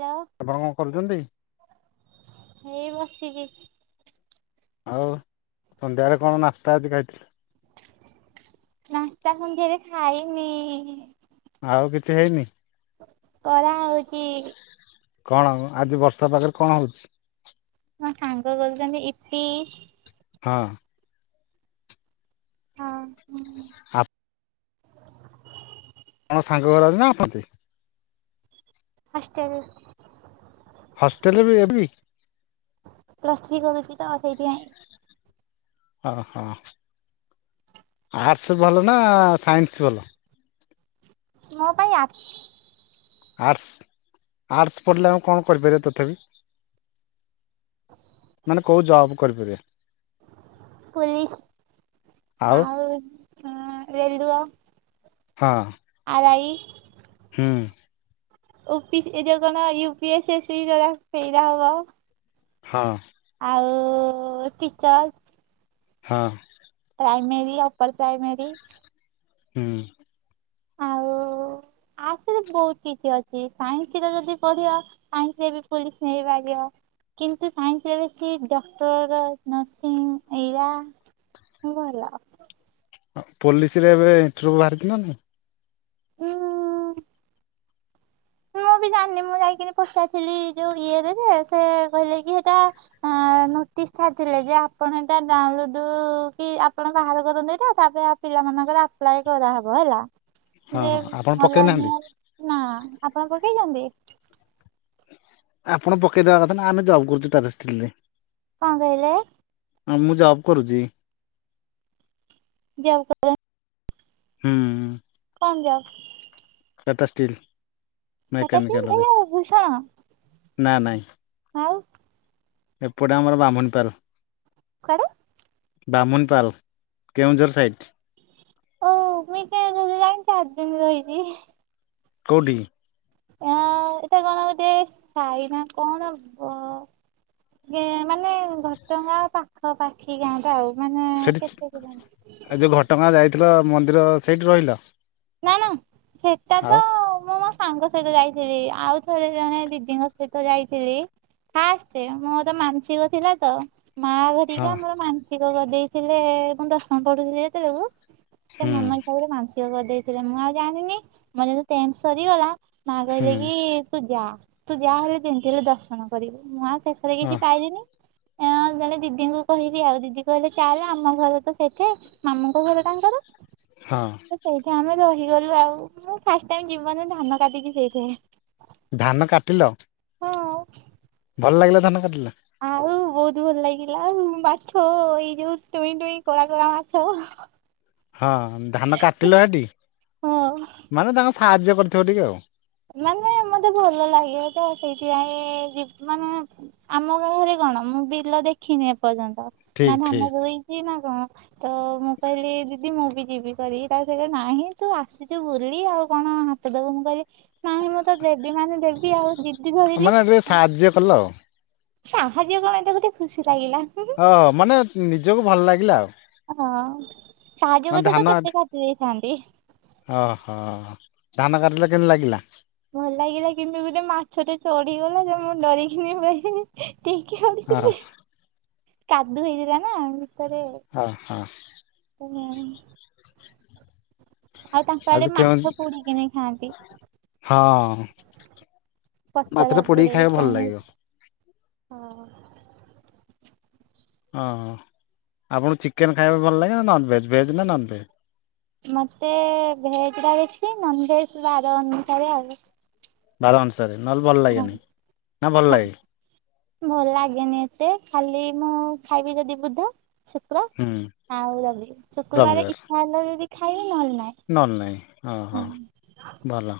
Hello ଆପଣ କଣ କରୁଛନ୍ତି? ହେଇ ବସିଛି। ଆଉ ସନ୍ଧ୍ୟାରେ କଣ ନାସ୍ତା ଅଜି ଖାଇଥିଲେ? ଏକା ସାଙ୍ଗେରେ ଖାଇନି। ଆଉ କିଛି ହେଇନି? କରା ହଉଛି। କଣ ଉଁ ଆଜି ବର୍ଷା ପାଗରେ କଣ ହଉଛି? ମୋ ସାଙ୍ଗ କରୁଛନ୍ତି ଇପି। ହଁ। ହଁ ହୁଁ। ସାଙ୍ଗଗୁ୍ରା ନାହାନ୍ତି? ହଷ୍ଟେଲ୍। ହଷ୍ଟେଲରେବି ଏବେବି? ପ୍ଲସ ଥ୍ରୀ କରୁଚି ତ ସେଇଥିପାଇଁ। ହଁ ହଁ ଆର୍ଟସ୍ ଭଲ ନା ସାଇନସ୍ ଭଲ? ମୋ ପାଇଁ ଆର୍ଟସ୍। ଆର୍ଟସ୍ ଆର୍ଟସ୍ ପଢିଲେ ଆମେ କଣ କରିପାରିବ ତଥାପି? ମାନେ କୋଉ ଜବ କରିପରିବା? ପୁଲିସ୍ ଆଉ ଆଅଁ ରେଲୁଅ। ହଁ। ରାଇ ହୁଁ। ଓପିସି ଏ ଯୋଉ କଣ U P S C ଯୋଉରା ସେଇରା ହବ। ହଁ। ଆଉ ଟିଚର। ହଁ। Primary upper primary. ହୁଁ। ଆ ସାଇନସରେ ବୋହୁତ କିଛି ଅଛି ସାଇନସରେ ଯଦି ପଢିବ ସାଇନସରେ ବି ପୋଲିସ ନେଇପାରିବ। କିନ୍ତୁ ସାଇନସରେ ବେଶୀ ଡକ୍ଟର ନର୍ସିଂ ଏଇରା। ହୁଁ କଣ ହେଲା? ଅ ପୋଲିସିରେ ଏବେ ଇଣ୍ଟରଭୁ ବାହାରି ଥିଲା ନା ନା। ହୁଁ ହୁଁ। [inaudible] ମୁଁ ଜାଣିନି ମୁଁ ଯାଇକିରି ପଚାରଥିଲି ଯୋଉ ଇଏରେ ଯେ ସେ କହିଲେ କି ହେଟା ନୋଟି ଇଛା ଥିଲେ ଯେ ଆପଣ ଏଟା ଡାଉଁଲୁଡୁ କି ଆପଣ ବାହାର କରନ୍ତୁ ଏଇଟା ତାପରେ ଆଉ ପିଲାମଙ୍କର ଅପ୍ଲାଏ କରାହବ ହେଲା ହଁ ଯେ ହଁ ଆପଣ ପକେଇ ନାହାନ୍ତି? ଅନଲାଇନ ହୁଏ ନା। ଆପଣ ପକେଇଚନ୍ତି? ଆପଣ ପକେଇଦବା କଥା ନା ଆମେ ଜବ୍ କରୁଚୁ ଟାଟା ଷ୍ଟିଲରେ। କଣ କହିଲେ? ହଁ ମୁଁ ଜବ କରୁଚି। ଜବ୍ [inaudible] ହୁଁ। କଣ ଜବ୍ ଟାଟା ଷ୍ଟିଲ୍। ସେଟା କି ଏଇ ମେକାନିକାଲରେ ଭୂଷଣ ନା ନାଇଁ। ଆଉ ଏପଟେ ଆମର ବ୍ରାହ୍ମୁନିପାଲ। କୁଆଡେ? ବାହ୍ମୁନିପାଲ କେଉଁଝର ସାଇଟ୍। ଓ ମୁଁ ଏଇ ତ ସେଠି ଯାଇଁକି ଚାର ଦିନ ରହିଚି। କୋଉଠିକି? ଆ ଏଟା କଣ ଗୋଟିଏ ସାଇ ନା କଣ ବ ଗେ ମାନେ ଘଟଗାଁ ପାଖାପାଖି ଗାଁଟା ଆଉ। ମାନେ ସେଠି ଛ୍ କେତେ କିଲୋମିଟର ଏଇ ଯୋଉ ଘଟଗାଁ ଯାଇଥିଲ ମନ୍ଦିର ସେଇଠି ରହିଲ? ନା ନା ସେଟା ତ ଆଉ ମୁଁ ମୋ ସାଙ୍ଗ ସହିତ ଯାଇଥିଲି ଆଉ ଥରେ ଜଣେ ଦିଦିଙ୍କ ସହିତ ଯାଇଥିଲି। ଫାଷ୍ଟେ ମୋର ମାନସିକ ଥିଲା ତ। ମା ହଁ ହରିକା ମୋର ମାନସିକ କରିଦେଇଥିଲେ ମୁଁ ଦଶମ ପଢୁଥୁଲି ଯେତୋଳୁକୁ ସେ ହୁଁ ମନ ହିସାବରେ ମାନସିକ କରିଦେଇଥିଲେ ମୁଁ ଆଉ ଜାଣିନି ମୋର ଯେତେବେଳେ ଟେନସ୍ ସରିଗଲା ମା ହୁଁ କହିଲେ କି ତୁ ଯା ତୁ ଯାହା ହେଲେ ଯେମତି ହେଲେ ଦର୍ଶନ କରିବୁ ମୁଁ ଆଉ ସ୍ ଶେଷରେ ଅ କିଛି ପାଇଲିନି। [inaudible] ଏ ଦିଦିଙ୍କୁ କହିବି ଆଉ ଦିଦି କହିଲେ ଚାଲ ଆମ ଘର ତ ସେଠି ମାମୁଁ ଙ୍କ ଘର ତାଙ୍କର। ହଁ। ମୁଁ ରହିଗଲୁ ଆଉ ମୁଁ ଫାଷ୍ଟ ଟାଇମ୍ ଜୀବନରେ ଧାନ କାଟିକି ସେଇଠି। [unintelligible] ଧାନ କାଟିଲ? ଭଲ ଲାଗିଲା ଧାନ କାଟିଲ? ଆଉ ବହୁତ ତୁ ଭଲ ଲାଗିଲା। ମାଛ ଏଇ ଯୋଉ ଟୁଇଁ ଟୁଇଁ କଳା କଳା ମାଛ। ହଁ ଧାନ କାଟିଲ ସେଠି? ହଁ ମାନେ ତାଙ୍କ ସାହାଯ୍ୟ କରିଥିବ ଟିକେ ଆଉ। ମାନେ ମତେ ଇ ମାନେ ଆମ ଗାଁରେ କଣ ମୁଁ ବିଲ ଦେଖିନି ଏପର୍ଯ୍ୟନ୍ ତ ଠିକ ନା ମୁଁ ଆମ ଠିକ ରୋଇଚି ନା କଣ ତ ମୁଁ କହିଲି ଦିଦି ମୁଁ ବି ଯିବି କରି ତାପରେ ସିଏ କହେ ନାହିଁ ତୁ ଆସିଛୁ ବୁଲି ଆଉ କଣ ହାତ ଦବୁ ମୁଁ କହିଲି ନାହିଁ ମୁଁ ତ ଦେବି ମାନେ ଦେବି ଆଉ ଯି ମାନେ ଯେ ସାହାଯ୍ୟ କଲ। ସାହାଯ୍ୟ କଣ ଏଇଟା ଗୋଟେ ଖୁସି ଲାଗିଲା ହଁ ମାନେ ନିଜକୁ ଭଲ ଲାଗିଲା। ହଁ ସାହାଯ୍ଯ ମାନେ ଧାନ କରିଥିଲେ କେତେ କାଟି ଦେଇଥାଆନ୍ତି। ଓହୋ ଧାନ କାଟିଲ କେମିତି ଲାଗିଲା? ଭଲ ଲାଗିଲା କିନ୍ତୁ ଗୋଟେ ମାଛଟେ ଚଢିଗଲା ଯେ ମୁଁ ଡରିକିନି ବସିଲି। ଟେକି ହଁ ଆଣିଥିଲି କାଦୁଅ ହେଇଥିଲା ନା। ଭିତରେ ହଁ, ହଁ। [unintelligible] ଆଉ ତାଙ୍କ ଆଡେ ମାଛ ପୁଡିକିନି ଖାଆନ୍ତି। ମାଛ ପତର ଟା ପୁଡିକି ପୋଡେଇ ଖାଇବା ଭଲ କଣ ଲାଗିବ। ହଁ, ହଁ। ଅଁ, ହଁ ଆପଣଙ୍କୁ ଚିକେନ୍ ଖାଇବା ଭଲ ଲାଗେ, ନନ ଭେଜ୍ ଭେଜ୍ ନା ନନ ଭେଜ୍? ମୋତେ ଭେଜ୍ ଟା ବେଶି ନନଭେଜ୍ ବାର ଅନୁସାରେ ଆଉ। ବାର ଅନୁସାରେ ନହେଲେ ଭଲ ହଁ ଲାଗେନି? ନା ଭଲ ଲାଗେ? ଭଲ ଲାଗେନି ଏତେ ଖାଲି ମୁଁ ଖାଇବି ଯଦି ବୁଧ ଶୁକ୍ର ହୁଁ ଆଉ ରବି। ଶୁକ୍ରବାର ଇଚ୍ଛା ହେଲା ଯଦି ଖାଇବି। ନହେଲେ ନାଇଁ। ନନଲେ ନାଇଁ ହୁଁ ହଁ ହଁ ଭଲ।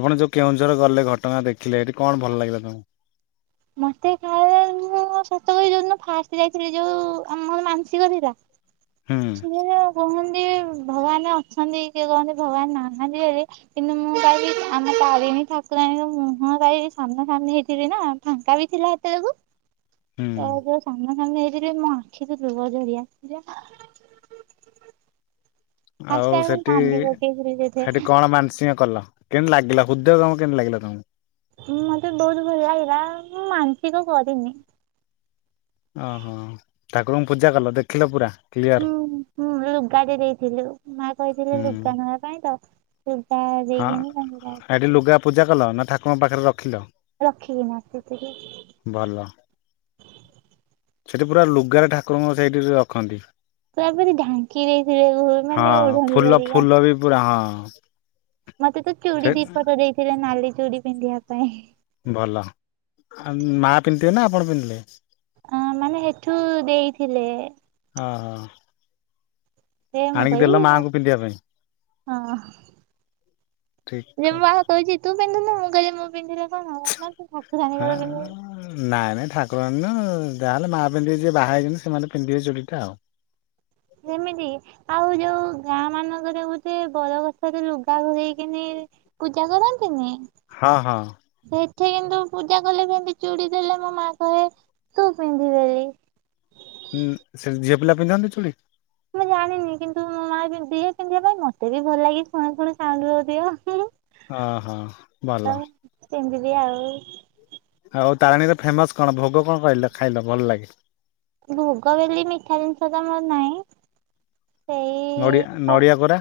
ଆପଣ ଯୋଉ କେଉଁଝର ଗଲେ ଘଟଗାଁ ଦେଖିଲେ ଏଠି କଣ ଭଲ ଲାଗିଲା ତୋମକୁ? ମୋତେ ଖାଲି ମୁଁ ସତ କହିବି ଯୋଉଦିନ ଫାଷ୍ଟ ଯାଇଥିଲି ଯୋଉ ଆମର ମାନସିକ ଥିଲା। ହୁଁ ଛି ଯେ କୁହନ କାଇଁନା ଅଛନ୍ତି କିଏ କହନ୍ତି ଭଗବାନ ନାହାନ୍ତି ବୋଲି କିନ୍ତୁ ମୁଁ କହିବି ଆମ ତାରିଣୀ ଠାକୁରାଣୀ ର ମୁହଁ ଟା ଯଦି ସାମ୍ନା ସାମ୍ନି ହେଇଥିବି ନା ଫାଙ୍କା ବି ଥିଲା ଏତେବେଳକୁ ତ ହୁଁ ଯୋଉ ସାମ୍ନା ସାମ୍ନି ହେଇଚି ଚି ମୋ ଆଖିରୁ ଲୁହ ଝରି ଆସିଲା। ଆଉ ଫାଷ୍ଟ ଟାଇମ୍ ମୁଁ ସେଠି କାନ୍ଦି ପକେଇଥିଲି ସେଠି କଣ ମାନସିଂହ କଲ? କେମତି ଲାଗିଲା ହୃଦୟ ତୋମକୁ କେମିତି ଲାଗିଲା ତୋମକୁ? ଉଁ, ମୋତେ ବହୁତ ଭଲ ଲାଗିଲା। ମୁଁ ମାନସିକ କରିିନି। ଓହୋ! ଠାକୁରଙ୍କୁ ପୂଜା କଲ, ଦେଖିଲ ପୁରା? କ୍ଲିୟର ହୁଁ, ହୁଁ, ଲୁଗା ଟେ ଦେଇଥିଲୁ। ମା କହିଥିଲେ ହୁଁ। ଲୁଗା ନବା ପାଇଁ ତ। ଲୁଗା ହଁ ଦେଇକିନି ତାଙ୍କୁ ଏଠି ଲୁଗା ପୂଜା କଲ ନା? ଠାକୁରଙ୍କ ପାଖରେ ର ରଖିକିନା ଆସିଥିଲୁ। ଭଲ। ସେଠି ପୁରା ଲୁଗାରେ ଠାକୁରଙ୍କୁ ସେଇଠି ରଖନ୍ତି। ପୁରା ପୁରି ଢାଙ୍କି ଦେଇଥିଲେ ମାନେ ହଁ ଓଢଣୀ ଫୁଲ ଫୁଲ ବି ପୁରା ହଁ ମୋତେ ତ ଚୁଡ଼ି ସେ ଦିପଟ ଦେଇଥିଲେ ନାଲି ଚୁଡ଼ି ପିନ୍ଧିବା ପାଇଁ। ଭଲ, ଆ, ମା ପିନ୍ଧଥିବେ ନା ଆପଣ ପିନ୍ଧିଲେ? ଅ ମାନେ ହେଠୁ ଦେଇଥିଲେ ହଁ ହଁ। ସେଇଆ ମୁଁ କହିବି ହଁ। ପାଇଁ ଠିକ୍ ଯେ ମୁଁ କଥା ବାହା କହୁଛି ତୁ ପିନ୍ଧୁନୁ ମୁଁ କହିଲି ମୁଁ ପିନ୍ଧିଲେ କଣ ହବ ନା ତୁ ହଁ ଠାକୁରାଣୀଙ୍କର ପିନ୍ଧିବୁ। ନାଇଁ ନାଇଁ ଠାକୁର ନା ଯାହାହେଲେ ମା ପିନ୍ଧିକି ଯିଏ ବାହା ହେଇଛନ୍ତି ସେମାନେ ପିନ୍ଧିବେ ଚୁଡିଟା ଆଉ। ଯେମିତି ଆଉ ଯୋଉ ଗାଁ ମାନଙ୍କରେ ଗୋଟେ ବରଗଛରେ ଲୁଗା ଘୁରେଇକିନି ପୂଜା କରନ୍ତିନି? ହଁ ହଁ। ଏଠି କିନ୍ତୁ ପୂଜା କଲେ କେମତି ଚୁଡ଼ି ଦେଲେ ମୋ ମା କହେ ତୁ ପିନ୍ଧିବୋଲି। ହଁ ସେଠୀ ଝିଅ ପିଲା ପିନ୍ଧନ୍ତି ଚୁଡ଼ି? ମୁଁ ଜାଣିନି କିନ୍ତୁ ମୋ ମା ଦିଏ ପିନ୍ଧିବା ପାଇଁ ମତେ ବି ଭଲ ଲାଗେ ପୁଣି ଫୁଣି ସାଉଣ୍ଡ ହୋଉଥିବ। ହ ହଁ ଭଲ। ନି ଆଉ। ଆଉ ତାରିଣୀରେ ଫେମସ କଣ ଭୋଗ କଣ କହିଲେ ଖାଇଲ ଭଲ ଲାଗେ? ଭୋଗବେଲି ମିଠା ଜିଣିସ ତ ମର ନାହିଁ ନଡ଼ିଆ ସେଇ ନଡ଼ିଆ କୋରା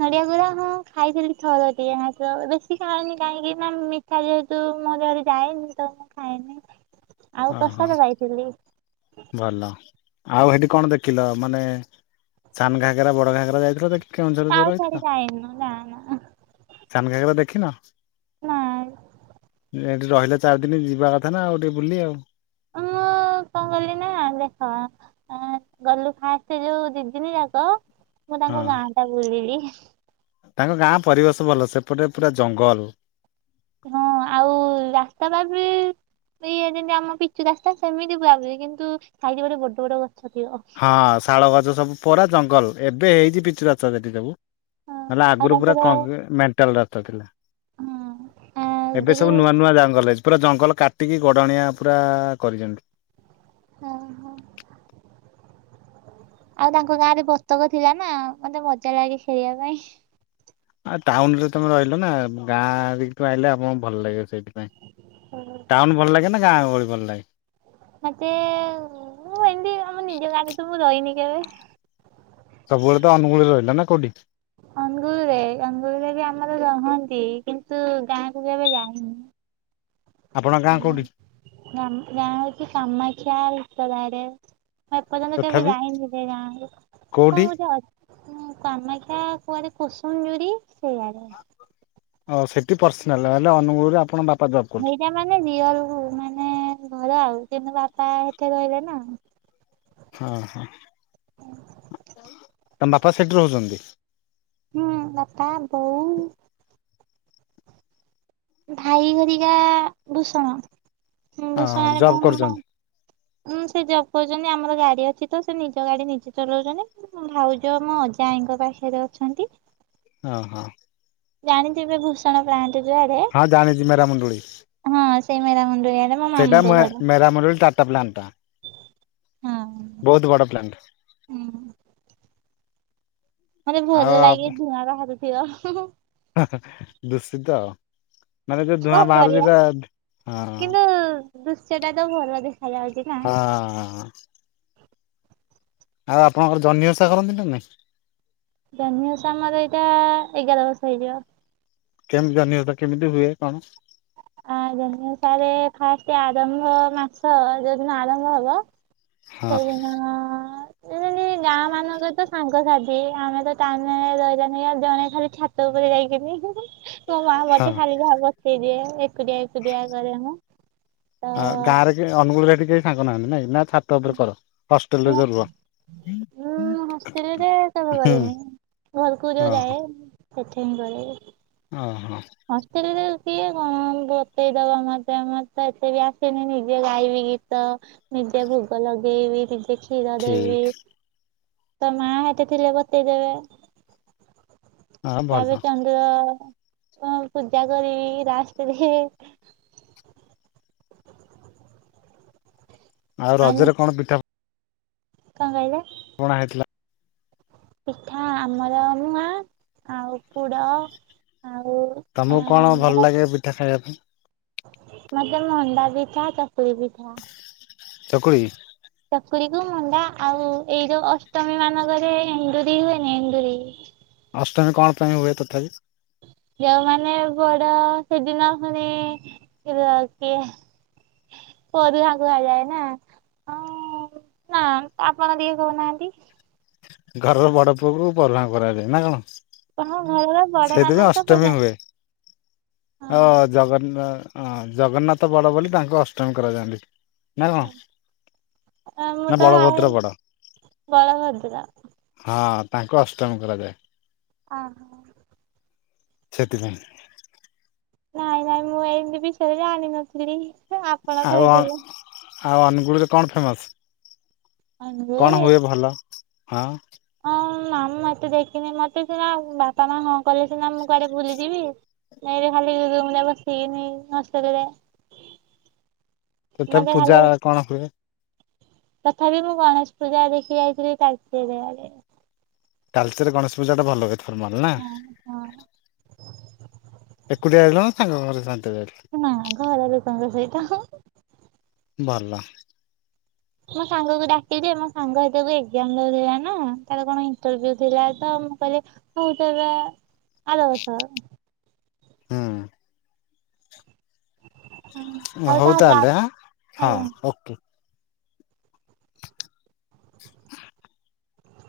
ନଡିଆ କୂରା ହଁ ଖାଇଥିଲି ଥର ଟିଏ ମାତ୍ର ବେଶୀ ଖାଏନି କାହିଁକି ନା ମିଠା ଯେହେତୁ ଏ ସବୁ ମୋ ଦେହରେ ଯାଏନି ତ ମୁ ଖାଏନି ଆଉ ଓହୋ ପ୍ରସାଦ ପାଇଥିଲି। ଭଲ ଆଉ ହେଠି କଣ ଦେଖିଲ? ମାନେ ସାନ ଘାଗରା ବଡ ଘାକରା ଯାଇଥିଲ ଦେଖି? କେଉଁଝର ଯୋଉ ଆଉ ରହିଥିଲ କୁଆଡେ଼ ଯାଇନି ନା ନା ସାନ ଘାଗରା ଦେଖିନ? ନାଇ। ହେଠି ରହିଲ ଚାରି ଦିନ ଯିବା କଥା ନା ଆଉ ଟିକେ ବୁଲି ଆଉ। ମୁଁ କଣ କଲି ନା ଦେଖ ଗଲୁ ଫାଷ୍ଟ ଯୋଉ ଦି ଦିନ ଯ କ ମୁଁ ହଁ ତାଙ୍କ ଗାଁ ଟା ବୁଲିଲି ତାଙ୍କ ଗାଁ ପରିବେଶ ଭଲ ସେପଟେ ପୁରା ଜଙ୍ଗଲ। ହଁ ଆଉ ରାସ୍ତାଟା ବି ଇଏ ଯେମିତି ଆମ ପିଚୁ ରାସ୍ତା ସେମିତି ପୁରା ପୁରି କିନ୍ତୁ ସାଇଟରେ ଗୋଟେ ବଡ ବଡ ଗସ୍ ହଁ ଶାଳ ଗଛ ସବୁ ପରା ଜଙ୍ଗଲ ଏବେ ହେଇଛି ପିଚୁ ରାସ୍ତା ସେଠି ସବୁ। ହଁ ନହେଲେ ଆଉ ଆଗରୁ ପୁରା ତାଙ୍କର ହଁ କଣ ମେଣ୍ଟାଲ ରଥ ଥିଲା। ଆ ଏବେ ଗୁରୁ ସବୁ ନୂଆ ନୂଆ ଜଙ୍ଗଲ ହେଇ ପୁରା ଜଙ୍ଗଲ କାଟିକି ଗଡଣିଆ ପୁରା କରିଛନ୍ତି। ହଁ ହଁ। ଆଉ ତାଙ୍କ ଗାଁରେ ବତକ ଥିଲା ନା ମତେ ମଜା ଲାଗେ ଖେଳିବା ପାଇଁ। ଆ ଟାଉନ ରେ ତମେ ରହିଲ ନା ଗାଁରେ ଆଇଲେ ଆପଣଙ୍କୁ ଭଲ ଲାଗିବ ସେଇଠି ସେଥିପାଇଁ ଟାଉନ ଭଲ ଲାଗେ ନା ଗାଁ ଗହଳି ଭଲ ଲାଗେ? ମତେ ମୁଁ ଏମିତି ଆମ ନିଜେ ଗାଁରେ ତ ମୁଁ ରହିନି କେବେ? ସବୁବେଳେ ତ ଅନୁଗୂଳରେ ରହିଲ ନା କୋଉଠି? ଅନୁଗୁଳରେ। ଅନୁଗୁଳରେ ବି ଆମର ରହନ୍ତି କିନ୍ତୁ ଗାଁକୁ କେବେ ଯାଇନି। ଆପଣଙ୍କ ଗାଁ ଆମ କୋଉଠି? ଆମ ଗାଁ ହୋଉଛି କାମାକ୍ଷା ଭିତର ଆଡେ। ମୁଁ ଏପର୍ଯ୍ୟନ୍ତ କେବେ ତଥାପି ଯାଇନି ସେ ଗାଁକୁ। କୋଉଠି କଣ ଗୋଟେ ଅଛି କାମାକ୍ଷା କୁଆଡେ କୁସୁମଜୁରି ସେଇ ଆଡେ ଓ ସେଠି ପାର୍ସୀନାଲ ହେଲେ ଅନୁଗୁଳରେ ଆପଣ ବାପ ହେଇଟା ମାନେ ରିଅଲ ମାନେ ଘର ଆଉ ତମ ବାପା ହେଠୀ ରହିବେ ନା ହଁ ହଁ ତମ ବାପା ସେଠି ରହୁଛନ୍ତି? ହୁଁ ବାପା ବୋଉ ଭାଇ ହେରିକା ଭୂଷଣ। ହଁ ଭୁଷଣାାରେ ମୁ ଜବ୍ କରୁଛନ୍ତି ଉୁଁ ସେ ଜବ କହୁଛନ୍ତି ଆମର ଗାଡି ଅଛି ତ ସେ ନିଜ ଗାଡି ନିଜେ ଚଲାଉଛନ୍ତି ଭାଉଜ ମୁଁ ଅଜା ଆଈ ତାଙ୍କ ପାଖରେ ଅଛନ୍ତି। ହ ହଁ। ଜାଣିଥିବେ ଭୂଷଣ ପ୍ଲାଣ୍ଟ ଯୁଆଡେ ହଁ ଜାଣିଛି ମେରାମୁଣ୍ଡୁଳି ହଁ ସେଇ ମେରା ମନ୍ଦିର ସେଇଟା ମେ-ମେରାମଣ୍ଡଳୀ ଟାଟା ପ୍ଲାଣ୍ଟା ହଁ ବହୁତ ବଡ ପ୍ଲାଣ୍ଟ। ହୁଁ। ମତେ ଆଉ ଭଲ ଲାଗେ ଧୂଆଁ ବାହାରୁଥିବ। ଦୂଷିତ। ମାନେ ଯୋଉ ଧୂଆଁ କଣ ବାହାରୁଛି କରିବା ତା ହଁ। ଦୃଶ୍ୟଟା ତ ଭଲ ଦେଖ ହଁ। ଆଉ ଆପଣଙ୍କର ଜହ୍ନି ଓଷା କରନ୍ତି ନା ନାଇ? ଜହ୍ନି ଓଷା ଆମର ଏଇଟା ଏଗାର ବର୍ଷ ହେଇଯିବ। କେମତି ଜହ୍ନି ଓଷା କେମିତି ହୁଏ କଣ? ହଁ ଜହ୍ନିଓଷା ରେ ଫାଷ୍ଟ ଆରମ୍ଭ ମାସ ଯୋଉଦିନ ଆରମ୍ଭ ହବ ହଁ ସେଇଦିନ ସେ ଗାଁ ମାନଙ୍କର ତ ସାଙ୍ଗସାଥି ସେ ଆମେ ତ ତା ରହିିଲାନ ଆଉ ଜଣେ ଖାଲି ଛାତ ଉପରେ ଯାଇକିନି ମୋ ମା ହଁ ମତେ ଖାଲି ଯାହା ବସେଇଦିଏ ଏକୁଟିଆ ଏକୁଟିଆ କରେ ମୁଁ। ତ ଆ ଗାଁରେ କିଏ ଅନୁଗୁଳରେ ଏଠି କେହି ସାଙ୍ଗ ନାହାନ୍ତି ନାଇଁ ନା ଛାତ ଉପରେ କର ହଷ୍ଟେଲ ରେ ଯୋଉ ରୁହ। ଉଁ ହଷ୍ଟେଲରେ ସବୁ ହୁଁ କରେନି ଘରକୁ ଯୋଉ ଯାଏ [unintelligible] ଅ। ହଷ୍ଟେଲରେ ସିଏ କଣ ବତେଇଦବ ମତେ ମତ ଏତେ ବି ଆସେନି ନିଜେ ଗାଇବି ଗୀତ। ନିଜେ ଭୋଗ ଲଗେଇ ବି ନିଜେ କ୍ଷୀର ଦେବି। ଠିକ ତ ମା ହେଠି ଥିଲେ ବତେଇ ଦେବେ। ହଁ ଭଲ ତାପ ରେ ଚାନ୍ଦ ହ ପୂଜା କରିବି ରାସ୍ତରେ ଆଉ ରଜରେ କଣ ପିଠା କଣ କହିଲେ? କଣା ହେଇଥିଲା। ପିଠା ଆମର ମୁଁଆ ଆଉ ପୁଡ଼। ତମକୁ କଣ ଭଲ ଲାଗେ ପିଠା ଖାଇବା ପାଇଁ? ମତେ ମଣ୍ଡା ପିଠା ଚକୁଳି ପିଠା। ଚକୁଳି? ଚକୁଳି କୁ ମଣ୍ଡା ଆଉ ଏଇ ଯୋଉ ଅଷ୍ଟମୀ ମାନଙ୍କରେ ଏଣ୍ଡୁରି ହୁଏନି ଏଣ୍ଡୁରି। ଅଷ୍ଟମୀ କଣ ପାଇଁ ହୁଏ ତଥାପି? ଯୋଉମାନେ ବଡ ସେଦିନ [unintelligible] ର ଦିଏ ପରୁହାଁ କୁହାଯାଏ ନା। ହଁ- ନା ଆପଣ ଟିକେ କହୁନାହାନ୍ତି? ଘରର ବଡ ପୁଅକୁ ପରୁହାଁ କରାଯାଏ ନା? ହଁ। ସେଇଥିପାଇଁ ଅଷ୍ଟମୀ ହୁଏ। ଅ ଜଗନ୍ନା ଅଁ ଜଗନ୍ନାଥ ବଡ ବୋଲି ତାଙ୍କୁ ଅଷ୍ଟମୀ କରାଯାନ୍ତି ନା କଣ? ହଁ ମୁଁ ନା ତ ଭାବେ ବଳଭଦ୍ର ବଡ ବଳଭଦ୍ର ହଁ। ତାଙ୍କୁ ଅଷ୍ଟମୀ କରାଯାଏ। ହଁ। ସେଥିପାଇଁ। ନାଇଁ ନାଇଁ ମୁଁ ଏମିତି ବିଷୟରେ ଜାଣିନଥିଲି ଆପଣ ଆଉ କହିଦେଲେ। ଆଉ ଅନୁଗୁଳୁ ରେ କଣ ଫେମସ। କଣ ଅନୁଗୁଳରେ ହୁଏ ଭଲ ହଁ। ମାମଁ ମତେ ଦେଖିନି। ମତେ ସିନା ବାପା ମା ହଁ କଲେ ସିନା ମୁଁ କୁଆଡେ ବୁଲିଯିବି। ଏଇନେ ଖାଲି [unintelligible] ମସ୍ତ ଟାରେ। ତଥାପି ପୂଜା କଣ ହୁଏ? ତଥାପି ମୁଁ ଗଣେଶ ପୂଜା ଦେଖି ଯାଇଥିଲି ତାଲଚେର ଆଡେ। ତାଳଚେରରେ ଗଣେଶ ପୂଜା ଟା ଭଲ ହୁଏ। ତୋର ବଲନା ହଁ ହଁ ଏକୁଟିଆ ଯାଇଥିଲ ନା ସାଙ୍ଗ ଘରେ ସାଂଗେ? ନା ଘର ଲୋକଙ୍କ ସହିତ। ଭଲ। ମୋ ସାଙ୍ଗକୁ ଡାକିଲି ମୋ ସାଙ୍ଗ ସେତକୁ ଏକଜାମ ଦୋଉଥିଲା ନା। ତାର କଣ ଇଣ୍ଟଭିଉ ଥିଲା ତ? ମୁଁ କହିଲି ହଉ ତାହେଲେ ଆର ବଷ। ହୁଁ ହଉ ତାହେଲେ ଆଁ ହଁ ଆଜ୍ଞା ଓକେ।